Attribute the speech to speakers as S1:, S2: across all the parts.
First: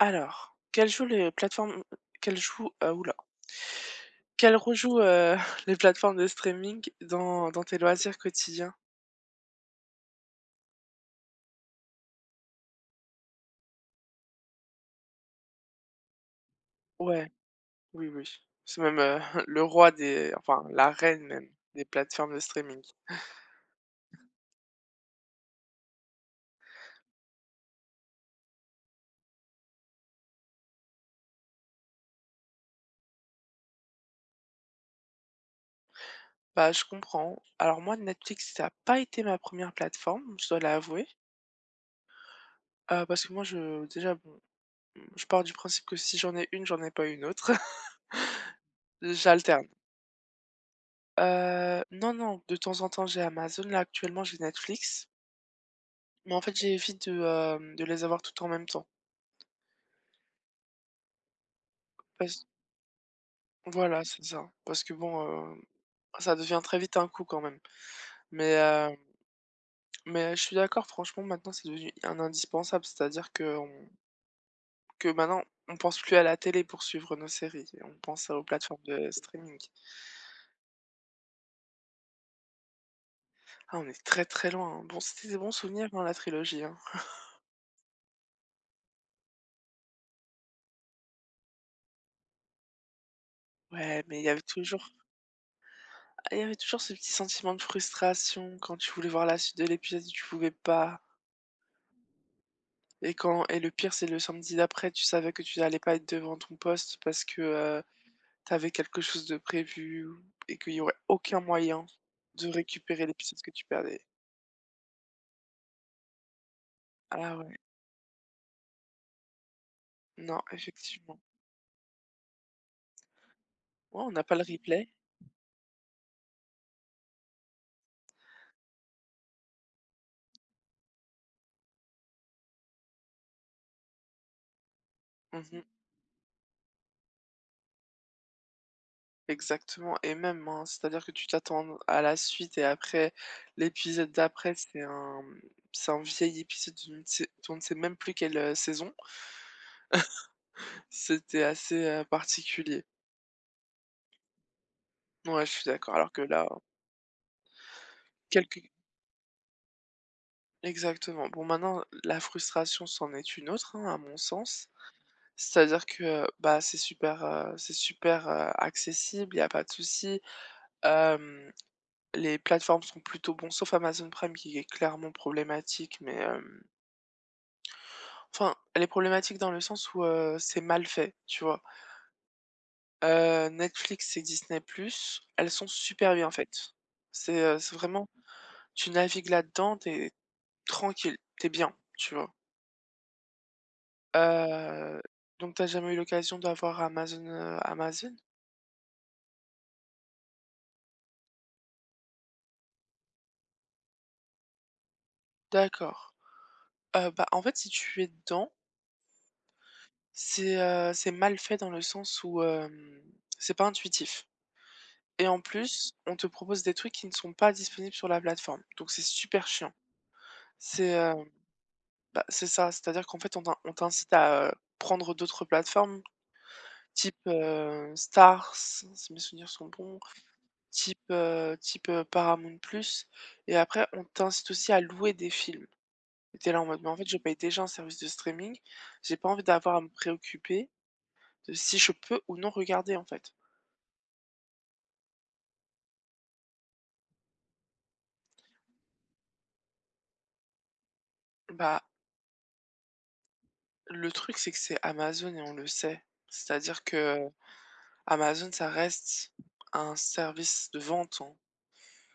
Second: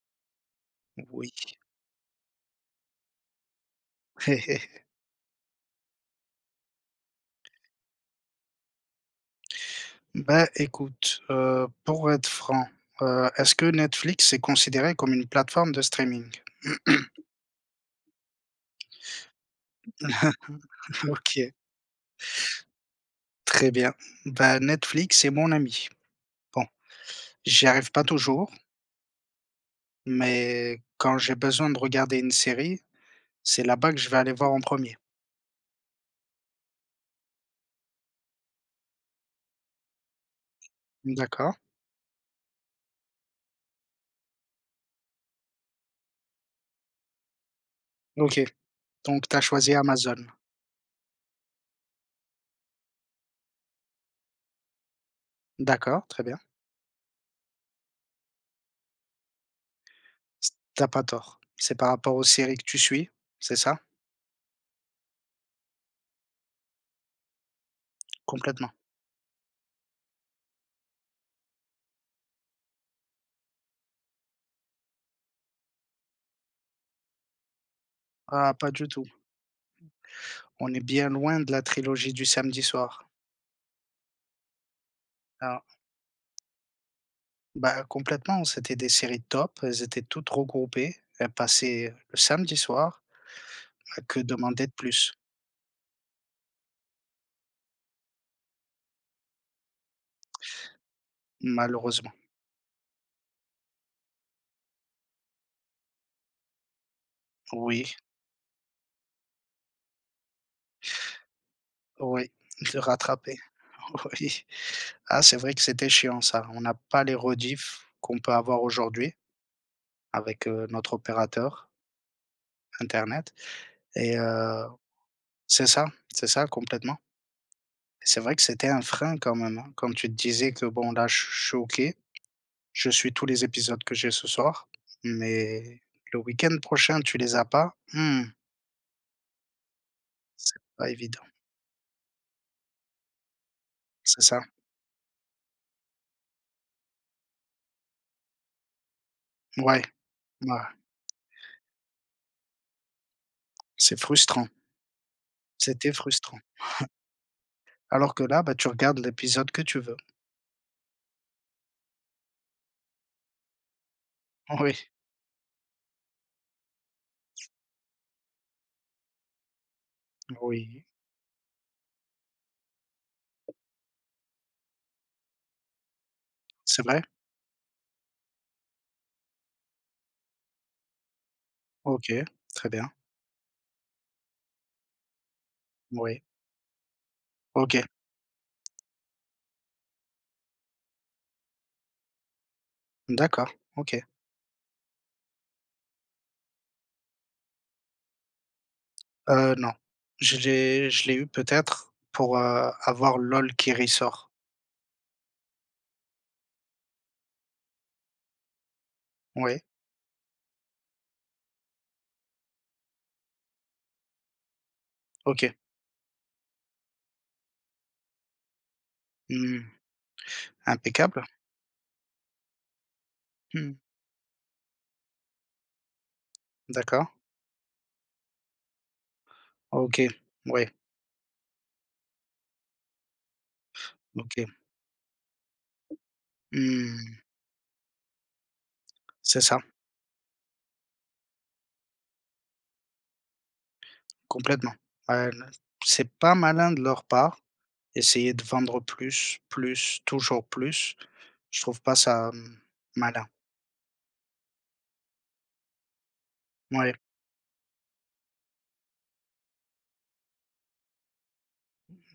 S1: Alors quelles jouent les
S2: Oui.
S1: plateformes quelles jouent, heu houla, quelles rejouent, heu, les plateformes de streaming dans dans tes loisirs quotidiens?
S2: Bah, écoute, heu, pour être franc, heu, est-ce que Netflix est considéré comme une plateforme de streaming?
S1: Ouais, oui oui, c'est même, heu, le roi des enfin la
S2: Ah
S1: reine même
S2: OK.
S1: des plateformes de streaming.
S2: Très bien, bah, Netflix c'est mon ami. Bon j'y arrive pas toujours mais quand j'ai besoin de regarder une série, c'est là-bas que je vais aller voir en premier.
S1: Bah je comprends. Alors moi, Netflix, ça a pas été ma première plateforme, je dois l'avouer
S2: D'accord.
S1: Ah parce que moi je déjà bon, je pars du principe que si j'en ai une, j'en ai pas une autre.
S2: OK. Donc tu as
S1: J'alterne.
S2: choisi Amazon.
S1: Heu, non, non, de temps en temps, j'ai Amazon. Là, actuellement, j'ai Netflix
S2: D'accord, très
S1: mais
S2: bien.
S1: en fait, j'évite, heu, de les avoir toutes en même temps.
S2: C tu as pas tort. C'est par rapport aux
S1: Bah z
S2: séries que tu suis, c'est ça?
S1: Voilà, c'est ça, parce que bon, heu, ça devient très vite un coup, quand même, mais,
S2: Complètement.
S1: hem mais heu, je suis d'accord, franchement, maintenant, c'est devenu un indispensable. C'est-à-dire qu'on que maintenant, on pense plus à la télé pour suivre nos séries, on pense aux
S2: Ah, pas
S1: plateformes
S2: du tout.
S1: de streaming.
S2: On est bien loin de la trilogie du samedi soir.
S1: Ah, on est très, très loin hein. Bon, c'était des bons
S2: Ah!
S1: souvenirs, hein, dans la trilogie, hein.
S2: Bah, heu, complètement. C'était des séries top, elles étaient toutes regroupées, elles passaient le samedi soir,
S1: Ouais, mais
S2: que
S1: il y avait
S2: demander de
S1: toujours
S2: plus?
S1: et il y avait toujours ce petit sentiment de frustration quand tu voulais voir la suite de l'épisode, tu pouvais pas.
S2: Malheureusement.
S1: Et quand et le pire c'est le samedi d'après, tu savais que tu n'allais pas être devant ton poste parce que, heu,
S2: Oui.
S1: tu avais quelque chose de prévu ou et qu'il y aurait aucun moyen
S2: Oui,
S1: de
S2: le
S1: récupérer
S2: rattraper,
S1: l'épisode que tu perdais.
S2: oui. Ah, c'est vrai que c'était chiant ça, on n'a pas les
S1: Ah ouais.
S2: rediffusions qu'on peut avoir aujourd'hui,
S1: Non,
S2: avec heu, notre
S1: effectivement.
S2: opérateur. Internet
S1: Ouais, on
S2: et
S1: n'a pas le
S2: heu,
S1: replay.
S2: c'est ça, c'est ça, complètement c'est vrai que c'était un frein quand même, hein, comme tu le disais que, bon, là, je suis je suis OK, je suis tous les épisodes que j'ai ce soir,
S1: Mmh mh.
S2: mais le week-end prochain, tu les as pas, mmh
S1: Exactement et même,
S2: c'est
S1: hein,
S2: pas
S1: c'est-à-dire que
S2: évident.
S1: tu t'attends à n à la suite et après l'épisode
S2: C'est ça.
S1: d'après, c'est un, mmh, c'est un vieil épisode, tu ne sais d'on ne sait même plus quelle, heu, saison.
S2: Mouais, ouais.
S1: C'était assez, heu, particulier.
S2: C'est frustrant.
S1: Ouais, je suis
S2: C'était
S1: d'accord, alors que
S2: frustrant.
S1: là
S2: Alors que là, bah,
S1: quelques
S2: tu regardes l'épisode que tu veux.
S1: Exactement, bon, maintenant la frustration, c'en est une autre, hein, à mon sens,
S2: Oui.
S1: c'est-à-dire que, bah, c'est super, heu, c'est super, heu, accessible, il y a pas de souci.
S2: Oui.
S1: Hem, les plateformes sont plutôt bon sauf Amazon Prime qui est clairement problématique mais, hem
S2: C'est vrai?
S1: enfin, elle est problématique dans le sens où, heu, c'est mal fait, tu vois?
S2: OK, très bien.
S1: Heu, Netflix et Disney +, elles sont super
S2: Moui.
S1: bien faites. C'est, heu, c'est
S2: OK.
S1: vraiment tu navigues là-dedans, tu es tranquille, tu es bien, tu vois?
S2: D'accord, OK.
S1: Heu, donc tu as jamais eu l'occasion d'avoir Amazon, heu, Amazon?
S2: Heu, non, je j'ai je l'ai eu peut-être pour, heu, avoir Lol qui ressort.
S1: D'accord, heu, bah, en fait, si tu es dedans
S2: Ouais.
S1: c'est, heu, c'est mal fait dans le sens où, hem, c'est pas intuitif. Et en
S2: OK.
S1: plus, on te propose des trucs qui ne sont pas disponibles sur la plateforme. Donc c'est super
S2: Mmh,
S1: chiant. C'est, heu
S2: impeccable.
S1: bah, c'est ça, c'est-à-dire qu'en fait, on t'in on
S2: Mmh.
S1: t'incite à prendre d'autres plateformes,
S2: D'accord.
S1: type, heu, Stars, si mes souvenirs sont
S2: Ah
S1: bons
S2: OK, ouais.
S1: type, heu type, heu, Paramount + et après on t'incite
S2: OK.
S1: aussi à louer des films, tu es là, en mode: «Mais en fait, je
S2: Mmh.
S1: paye déjà un service de streaming, j'ai pas
S2: C'est
S1: envie
S2: ça.
S1: d'avoir à me préoccuper de si je peux ou non regarder, en fait».
S2: Complètement, heu, là, c'est pas malin de leur part, essayer de vendre plus, plus, toujours plus, je trouve
S1: Bah
S2: pas ça, hem, malin.
S1: Le truc c'est que c'est Amazon et on le sait.
S2: M
S1: C'est-à-dire
S2: ouais.
S1: que, heu, Amazon, ça reste un service de vente, hein.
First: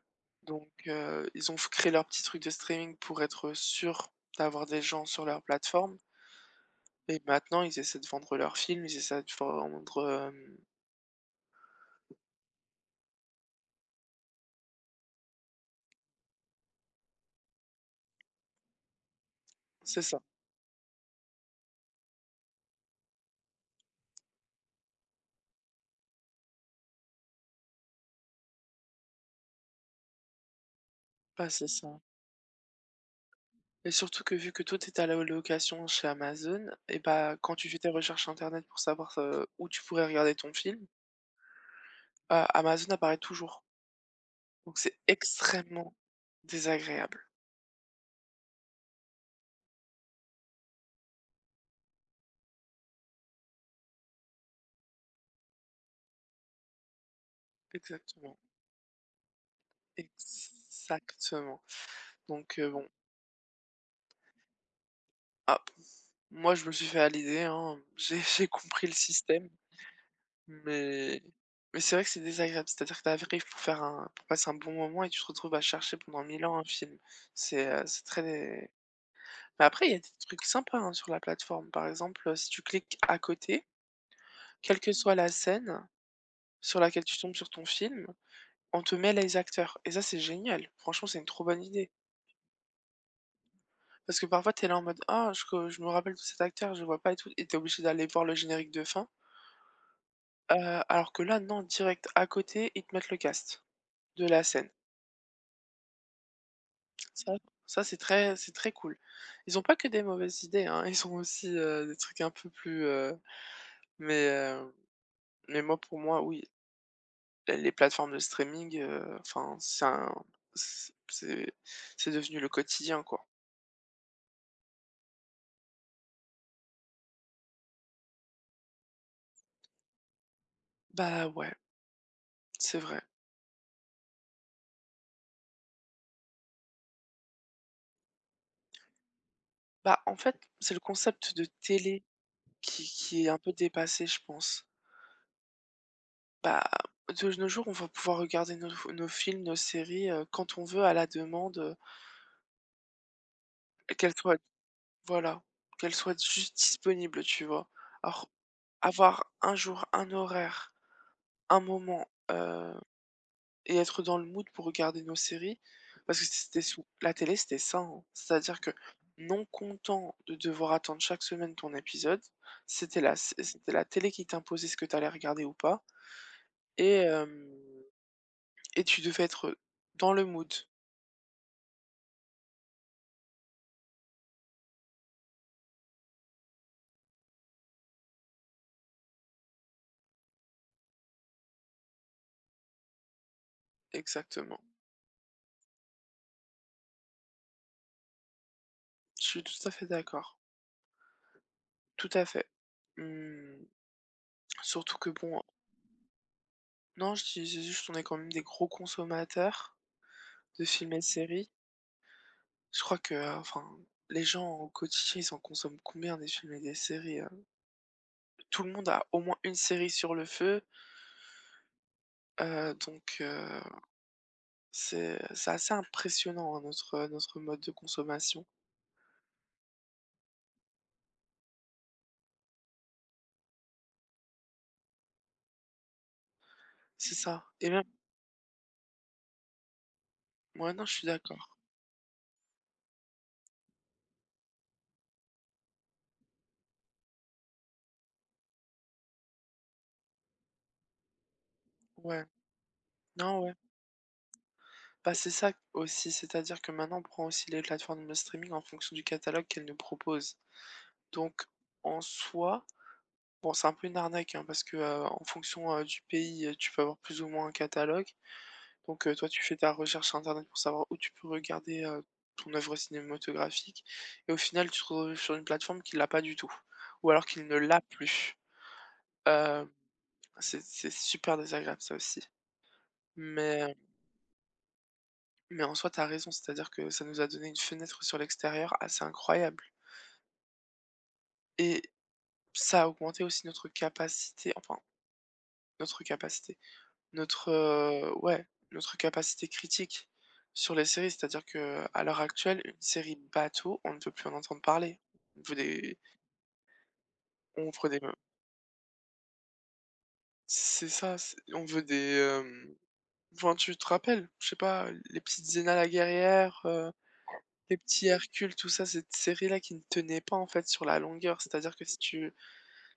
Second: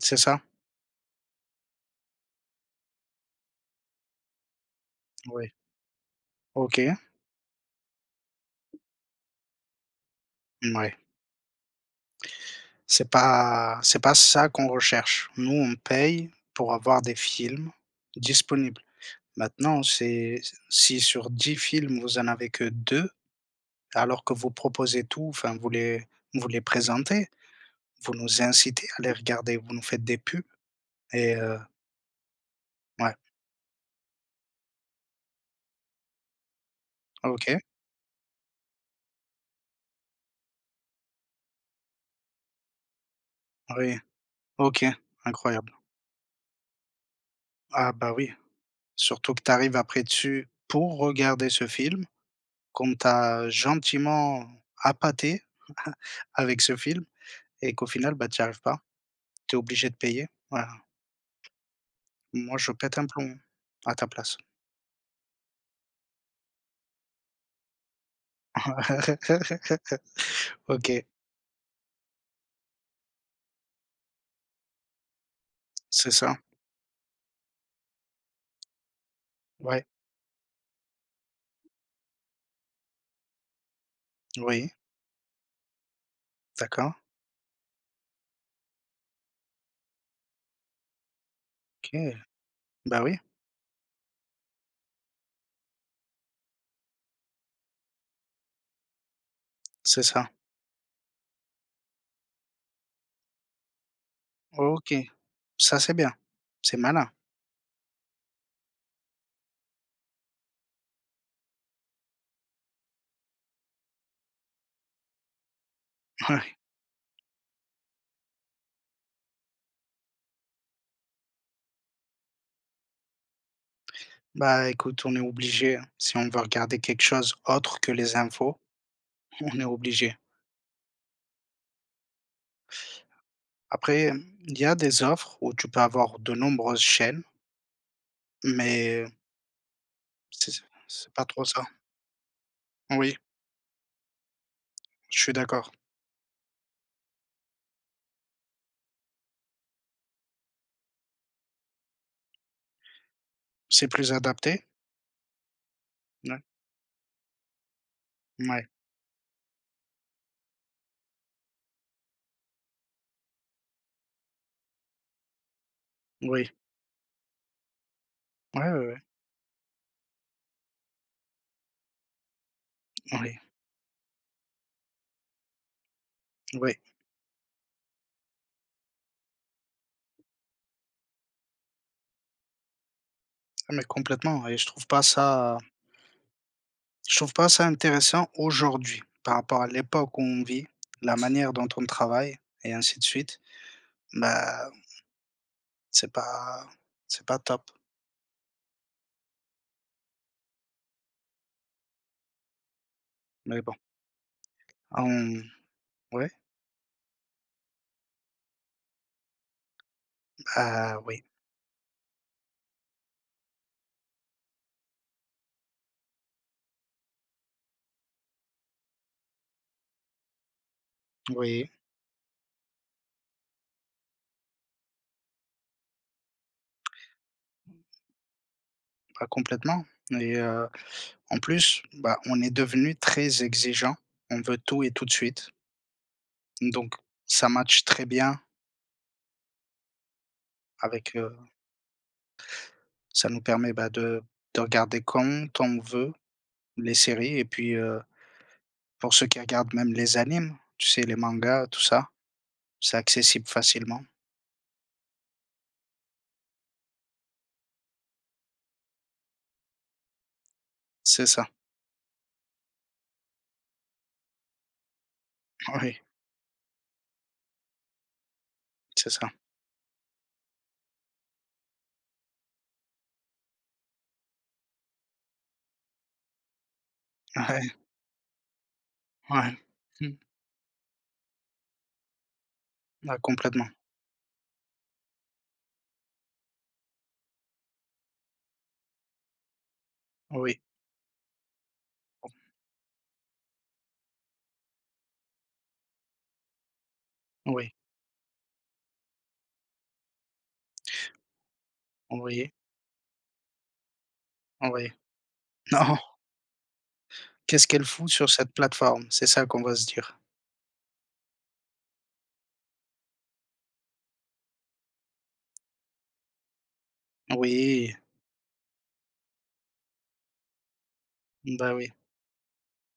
S2: C'est ça.
S1: Donc heu, ils ont f créé leur petit truc de streaming pour être sûr d'avoir des gens sur leur
S2: Oui.
S1: plateforme.
S2: OK.
S1: Et maintenant, ils essaient de vendre leurs films, ils essaient de vendre, hem
S2: Mouais. C'est pas c'est pas ça qu'on recherche. Nous, on paye pour avoir des films disponibles. Maintenant,
S1: C'est ça.
S2: c'est si, sur 10 films vous en avez que 2, alors que vous proposez tout, enfin, vous les vous les présentez, vous nous incitez à les regarder, vous nous faites des pubs et
S1: Bah,
S2: heu
S1: c'est ça.
S2: Ouais.
S1: Et surtout que, vu que toi, tu étais à la location chez Amazon et bah quand
S2: OK.
S1: tu fais tes recherches internet pour savoir, heu, où tu pourrais regarder ton film heu, Amazon apparaît toujours.
S2: Oui,
S1: Donc,
S2: OK,
S1: c'est
S2: incroyable.
S1: extrêmement désagréable.
S2: Ah bah, oui, surtout que tu arrives après dessus pour regarder ce film qu'on t'a gentiment appâté, avec ce film et qu'au final, bah,
S1: Exactement.
S2: t'y arrives pas, tu es obligé de payer, voilà.
S1: Exactement,
S2: Moi
S1: donc heu,
S2: je
S1: bon
S2: pète un plomb, à ta place.
S1: Ah p moi, je me suis fait à l'idée, hein, heu, j'ai j'ai compris le système,
S2: OK.
S1: mais mais c'est vrai que c'est désagréable, c'est-à-dire tu arrives pour faire un pour passer un bon moment et tu te retrouves à chercher
S2: C'est
S1: pendant
S2: ça.
S1: 1 000 ans un film, c'est, heu, c'est très mais
S2: Ouais.
S1: après, il y a des trucs sympas, hein, sur la plateforme, par exemple, heu, si tu cliques à côté
S2: Oui.
S1: quelle que soit la scène, heu, sur
S2: D'accord.
S1: laquelle tu tombes sur ton film, on te met les acteurs et ça, c'est génial franchement, c'est une trop bonne idée.
S2: OK, bah oui.
S1: Parce que parfois, tu es là, en mode, ah, je re je me rappelle de cet acteur, je vois pas et tout, et tu es obligé d'aller voir le générique de fin.
S2: C'est ça.
S1: Heu, alors que là, non, direct à côté, ils te mettent le casting de la scène.
S2: OK, ça c'est bien, c'est malin.
S1: Ça ça, c'est très c'est très cool. Ils ont pas que des mauvaises idées, hein, ils ont aussi, heu, des trucs un peu plus, heu, mais heu, mais moi pour moi, oui, heu
S2: Ouais.
S1: ben les plateformes de streaming, heu, enfin c'est un c c'est c'est devenu le quotidien, quoi.
S2: Bah, écoute, on est obligé, hein, si on veut regarder quelque chose autre que les infos, on est obligé.
S1: Bah ouais. C'est vrai.
S2: Après, hem, il y a des offres où tu peux avoir de nombreuses chaînes mais
S1: Bah, en fait,
S2: c'est s
S1: c'est le
S2: c'est pas
S1: concept de
S2: trop ça.
S1: télé qui
S2: Oui.
S1: qui est un peu dépassé, je pense
S2: Je suis d'accord.
S1: bah, de nos jours, on va pouvoir regarder nos f nos films, nos séries, heu, quand on veut à la demande, heu
S2: C'est plus
S1: qu'elle soit
S2: adapté?
S1: voilà, qu'elle soit
S2: D'acc
S1: juste disponible, tu vois? Alors,
S2: Ouais.
S1: avoir un jour, un horaire. Un moment, heu, et être dans le mood pour regarder nos séries. Parce que
S2: Oui.
S1: c'était sous la télé, c'était ça en c'est-à-dire
S2: Ouais,
S1: que,
S2: ouais, ouais.
S1: non content de devoir attendre chaque semaine ton épisode, c'était la c
S2: Oui.
S1: c'était la télé qui t'imposait ce que tu allais regarder ou pas,
S2: Oui.
S1: et hem, et tu devais être dans le mood.
S2: Mais complètement, et je trouve pas ça je trouve pas ça intéressant aujourd'hui, par rapport à l'époque où on vit la manière dont on travaille, et ainsi de suite,
S1: Exactement.
S2: ben, c'est pas c'est pas top.
S1: Je suis tout à fait d'accord. Tout à fait.
S2: Mais
S1: Mmh.
S2: bon.
S1: Surtout que bon, heu
S2: Hem, ouais?
S1: Non, je disais juste qu'on est quand même des gros consommateurs, de films et
S2: Bah,
S1: de
S2: oui.
S1: séries. Je crois que, heu, enfin, les gens au quotidien, ils en consomment combien des films et des séries? Heu, tout le monde a au moins une série sur le feu.
S2: Oui.
S1: Heu, donc, heu, c'est c'est assez impressionnant hein, notre, heu, notre mode de consommation.
S2: Bah complètement et heu, en plus, bah, on est devenu très exigeants. On veut tout et tout de suite. Donc
S1: C'est ça
S2: ça
S1: et même
S2: matche très bien
S1: Ouais, non, je suis
S2: avec heu
S1: d'accord.
S2: ça nous permet, bah, de de regarder quand on veut les séries et puis, heu, pour ceux qui regardent même les animes, tu sais les mangas, tout ça,
S1: Ouais.
S2: c'est
S1: Non,
S2: accessible
S1: ouais.
S2: facilement.
S1: Bah, c'est ça, aussi. C'est-à-dire que maintenant, on prend aussi les plateformes de streaming en fonction du catalogue qu'elles nous proposent.
S2: C'est
S1: Donc
S2: ça.
S1: en soi, bon, c'est un peu une arnaque, hein, parce que, heu, en fonction, heu,
S2: Oui.
S1: du pays, heu, tu peux avoir plus ou moins un catalogue. Donc
S2: C'est
S1: heu, toi,
S2: ça.
S1: tu fais ta recherche sur internet pour savoir où tu peux regarder, heu, ton œuvre cinématographique et au final, tu te retrouves sur une plateforme qu'il l'a pas du tout ou alors qu'il ne
S2: Ouais.
S1: l'a plus,
S2: Ouais.
S1: heu,
S2: Mmh.
S1: c'est c'est super désagréable ça aussi.
S2: Ah complètement.
S1: Mais Mais en soi, tu as raison, c'est-à-dire que ça nous a donné une fenêtre sur l'extérieur assez incroyable
S2: Oui.
S1: et ça a augmenté aussi notre capacité, enfin notre capacité notre,
S2: Oui.
S1: heu, ouais, notre capacité critique sur les séries, c'est-à-dire que à l'heure
S2: Oui.
S1: actuelle, une série bateau on ne peut plus en entendre
S2: Oui,
S1: parler on veut des
S2: non. Qu'est-ce
S1: on
S2: qu'elle
S1: fera des
S2: fout
S1: m
S2: sur cette plateforme? C'est ça qu'on va se dire.
S1: C'est ça, c'est on veut des, hem, enfin tu te rappelles, je sais pas les petites Xena la guerrière, heu, les
S2: Oui.
S1: petits Hercules tout ça cette série-là qui ne tenait pas en fait sur la longueur,
S2: Ben
S1: c'est-à-dire que
S2: oui.
S1: si tu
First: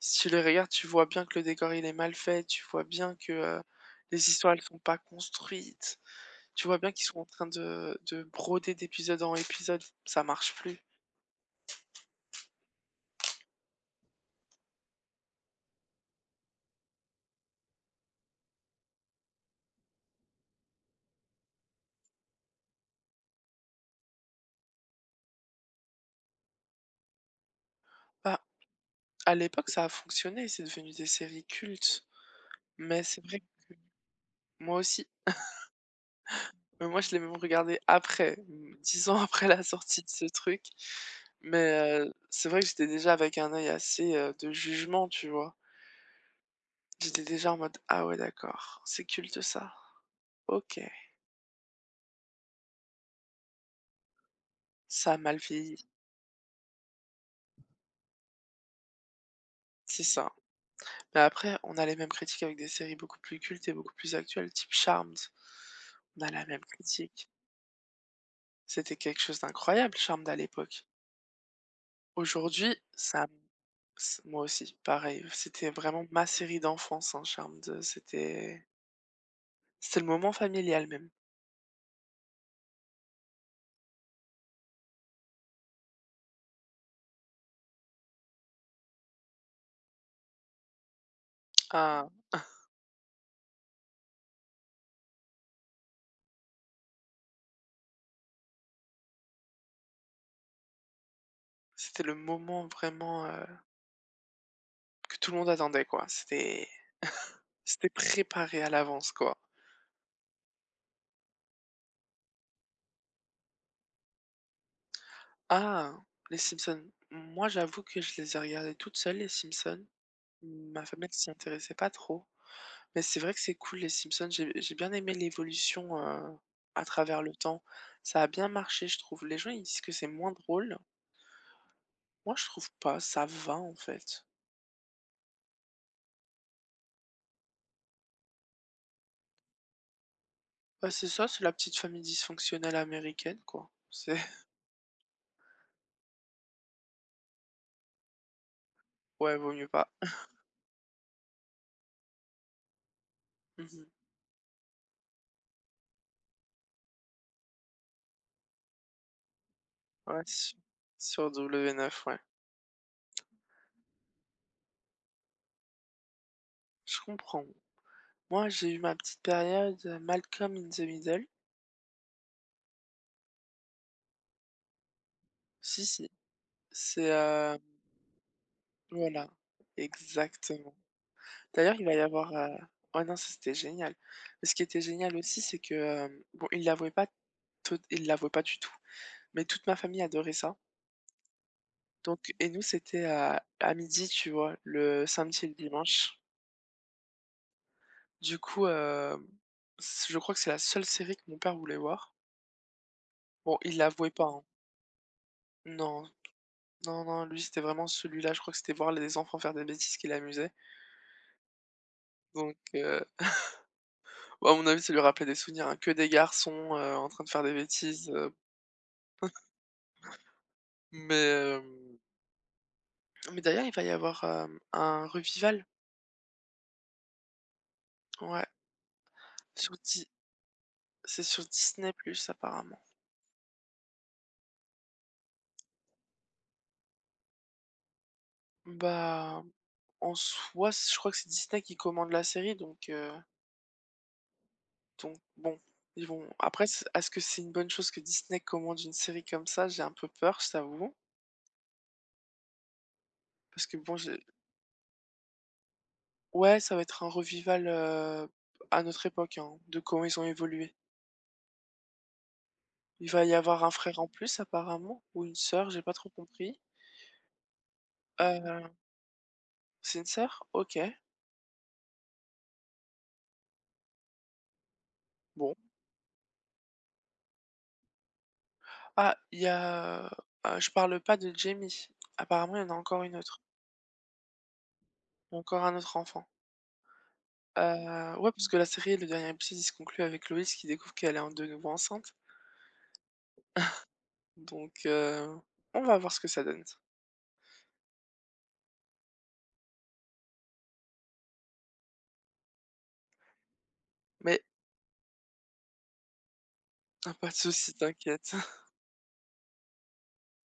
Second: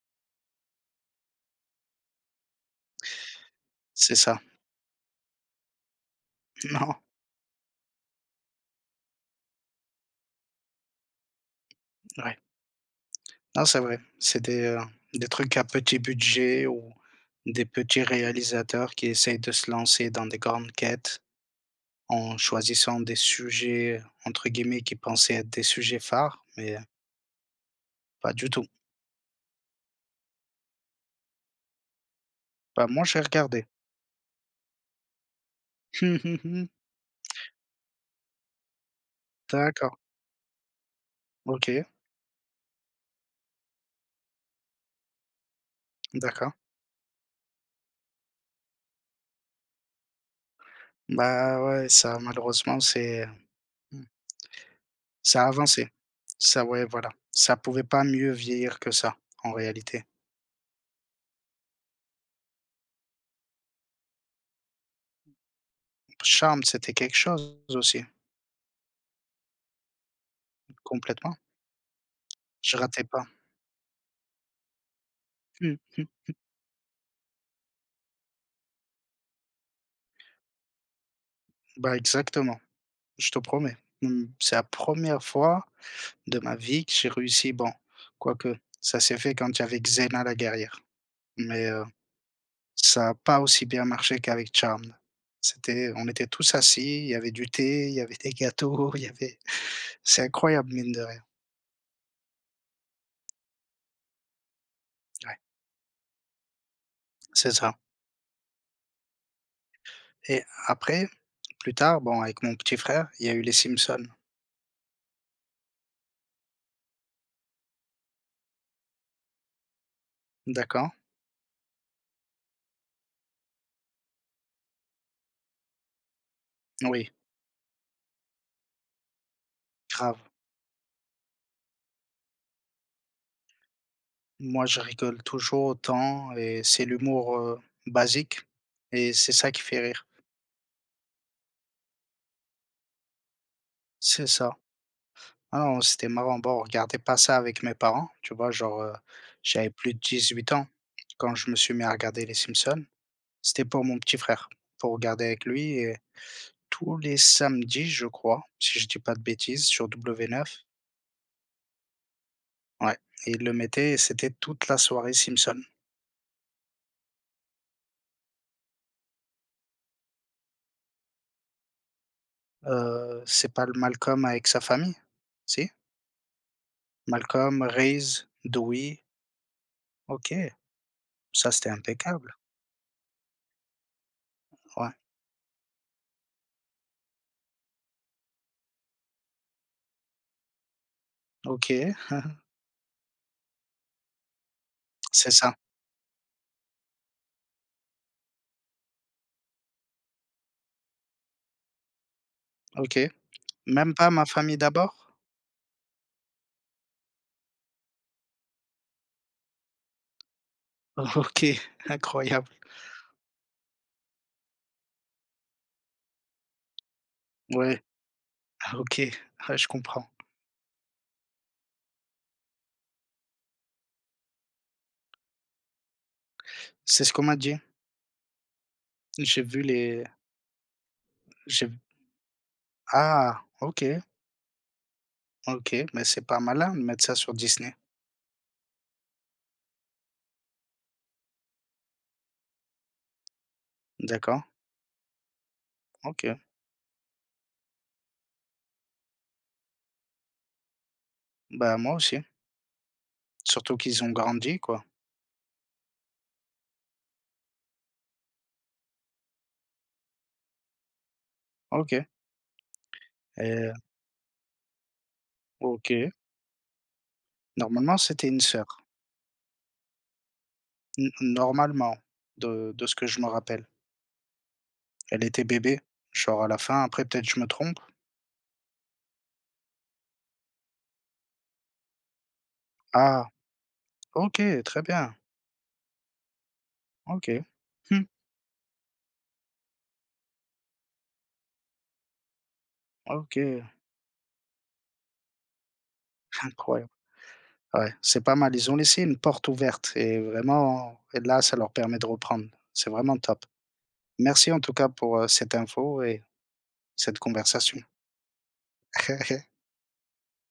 S1: si tu les regardes, tu vois bien que le décor, il est mal fait, tu vois bien que, heu,
S2: C'est
S1: les
S2: ça.
S1: histoires elles sont pas construites, tu vois bien
S2: Non.
S1: qu'ils sont en train de de broder d'épisode en épisode, ça marche plus.
S2: Ouais. Non c'est vrai, c'est des, heu, des trucs à petit budget ou des petits réalisateurs qui essaient de se lancer dans des grandes quêtes. En choisissant des sujets, heu, entre guillemets qui pensaient être des «sujets phares» mais Pas
S1: Bah,
S2: du tout.
S1: à l'époque, ça a fonctionné, c'est devenu des séries cultes,
S2: Bah,
S1: mais
S2: moi, j'ai
S1: c'est vrai
S2: regardé.
S1: que moi aussi. Mais moi, je l'ai même regardée après, 10 ans après la
S2: D'accord.
S1: sortie de ce truc.
S2: OK.
S1: Mais heu, c'est vrai que j'étais déjà avec un œil assez, heu, de jugement, tu vois?
S2: D'accord.
S1: J'étais déjà en mode: «Ah ouais, d'accord, c'est culte ça? OK.»
S2: Ben, ouais, ça, malheureusement, c'est, heu, mmh
S1: Ça a mal
S2: ça a
S1: vieilli.
S2: avancé, ça ouais, voilà, ça pourrait pas mieux vieillir que ça, en
S1: C'est
S2: réalité.
S1: ça. Mais après, on a les mêmes critiques avec des séries beaucoup plus cultes et beaucoup plus actuelles, type Charmed. On a la même
S2: Charmed, c'était quelque
S1: critique.
S2: chose aussi.
S1: C'était quelque chose d'incroyable, Charmed à l'époque.
S2: Complètement.
S1: Aujourd'hui
S2: Je ratais
S1: ça
S2: pas.
S1: me ça moi aussi, pareil, c'était
S2: Mmh mh
S1: vraiment ma
S2: mh.
S1: série d'enfance, hein, Charmed, c'était c'était le moment familial même.
S2: Bah, exactement. Je te promets, mmh mh, c'est la 1re fois de ma vie que j'ai réussi bon, quoi que ça s'est fait quand il y avait Xena la guerrière, mais, heu,
S1: Ah!
S2: ça a pas aussi bien marché qu'avec Charmed. C'était on était tous assis, il y avait du thé, il y avait des gâteaux, il y avait c'est incroyable, mine de rien.
S1: C'était le moment vraiment, heu que tout
S2: Ouais.
S1: le monde attendait quoi, c'était
S2: C'est ça.
S1: c'était préparé à l'avance quoi.
S2: Et après plus tard bon avec mon petit frère, il y a eu les Simpsons.
S1: Ah les Simpsons, moi j'avoue que je les ai regardé toute seule les Simpsons, ma
S2: D'accord.
S1: famille elle s'y intéressait pas trop mais c'est vrai que c'est cool les Simpsons, j'ai j'ai bien aimé l'évolution, heu, à
S2: N oui.
S1: travers le temps, ça a bien marché je trouve les gens, ils disent que c'est
S2: Grave.
S1: moins drôle moi, je trouve pas, ça va, en fait.
S2: Moi, je rigole toujours autant et c'est l'humour, heu, basique et c'est ça qui fait rire.
S1: Bah, c'est ça, c'est la petite famille dysfonctionnelle américaine quoi, c'est
S2: C'est ça. Ah non, c'était marrant bon on regardait pas ça avec mes parents, tu vois? Genre, heu,
S1: Ouais, vaut mieux
S2: j'avais
S1: pas.
S2: plus de 18 ans quand je me suis mis à regarder les Simpsons, c'était
S1: Mmh
S2: pour
S1: mh.
S2: mon petit frère pour regarder avec lui et tous les samedis je crois, si je dis pas de bêtises sur
S1: Ouais
S2: W9.
S1: c'est s sur W9 ouais.
S2: Ouais, il le mettait et c'était toute la soirée Simpson.
S1: Je comprends. Moi, j'ai eu ma petite période, heu, Malcolm in the Middle.
S2: Heu, c'est pas le Malcolm avec sa famille? Si?
S1: Si, si. C'est, hem
S2: Malcolm, Reese, Dewey.
S1: Voilà,
S2: OK.
S1: exactement.
S2: Ça, c'était
S1: D'ailleurs il va y avoir
S2: impeccable.
S1: heu, ouais, non, ça c'était génial, et ce qui était
S2: Ouais.
S1: génial aussi c'est que, hem, bon, ils l'avouaient pas toute ils l'avouaient pas du tout, mais toute ma famille adorait ça
S2: OK.
S1: donc, et nous c'était à à 12:00, tu vois? Le
S2: C'est
S1: samedi et
S2: ça.
S1: le dimanche. Du coup, hem, s je crois que c'est la seule série que mon père voulait voir.
S2: OK,
S1: Bon, il
S2: même pas
S1: l'avouait
S2: Ma
S1: pas hein.
S2: famille d'abord?
S1: Non. Non, non, non, lui, c'était vraiment celui-là. Je crois que c'était voir les enfants faire des bêtises qui l'amusait.
S2: OK, incroyable.
S1: Donc, heu, ouais, à mon avis, ça lui rappelait des souvenirs hein, que des garçons, heu, en train de faire des
S2: Ouais.
S1: bêtises, heu
S2: Ah OK. Ah je comprends.
S1: Mais hem mais d'ailleurs, il va y avoir, hem, un revival.
S2: C'est ce qu'on m'a dit.
S1: Ouais.
S2: J'ai vu
S1: Sur
S2: les
S1: di c'est sur
S2: J'aime
S1: Disney+ apparemment.
S2: Ah OK. OK, mais c'est pas malin de mettre ça sur Disney.
S1: Bah, en soi, s je crois que c'est Disney qui commande la série donc, heu
S2: D'accord.
S1: donc bon, ils vont
S2: OK.
S1: après, s est-ce que c'est une bonne chose que Disney commande une série comme ça? J'ai un peu peur, je t'avoue
S2: Bah, moi aussi
S1: parce que
S2: surtout
S1: bon,
S2: qu'ils ont
S1: j'ai
S2: grandi, quoi.
S1: Ouais, ça va être un revival, heu, à notre époque, hein, de comment ils ont évolué
S2: OK.
S1: il va y avoir
S2: Et
S1: un frère en plus, apparemment, ou une sœur, j'ai pas trop
S2: OK.
S1: compris
S2: Normalement, c'était une
S1: heu
S2: sœur.
S1: C'est une soeur, OK.
S2: N normalement, de de ce que je me rappelle elle était
S1: Bon.
S2: bébé, genre à la fin, après peut-être je me trompe.
S1: Ah, il y a, heu heu, je parle pas de Jamie, apparemment, il y en a encore une
S2: Ah!
S1: autre
S2: OK, très bien.
S1: encore un autre enfant.
S2: OK. Mmh.
S1: Heu, ouais, parce que la série, le dernier épisode, il se conclut avec Loïs qui découvre qu'elle est en de nouveau enceinte
S2: OK.
S1: donc heu, on va voir ce que ça donne t
S2: Incroyable. Ouais, c'est pas mal, ils ont laissé une porte ouverte et vraiment là, ça leur permet de reprendre, c'est vraiment top.
S1: Mais
S2: Merci en tout cas pour heu, cette info et
S1: Ah,
S2: cette
S1: pas de souci,
S2: conversation.
S1: t'inquiète.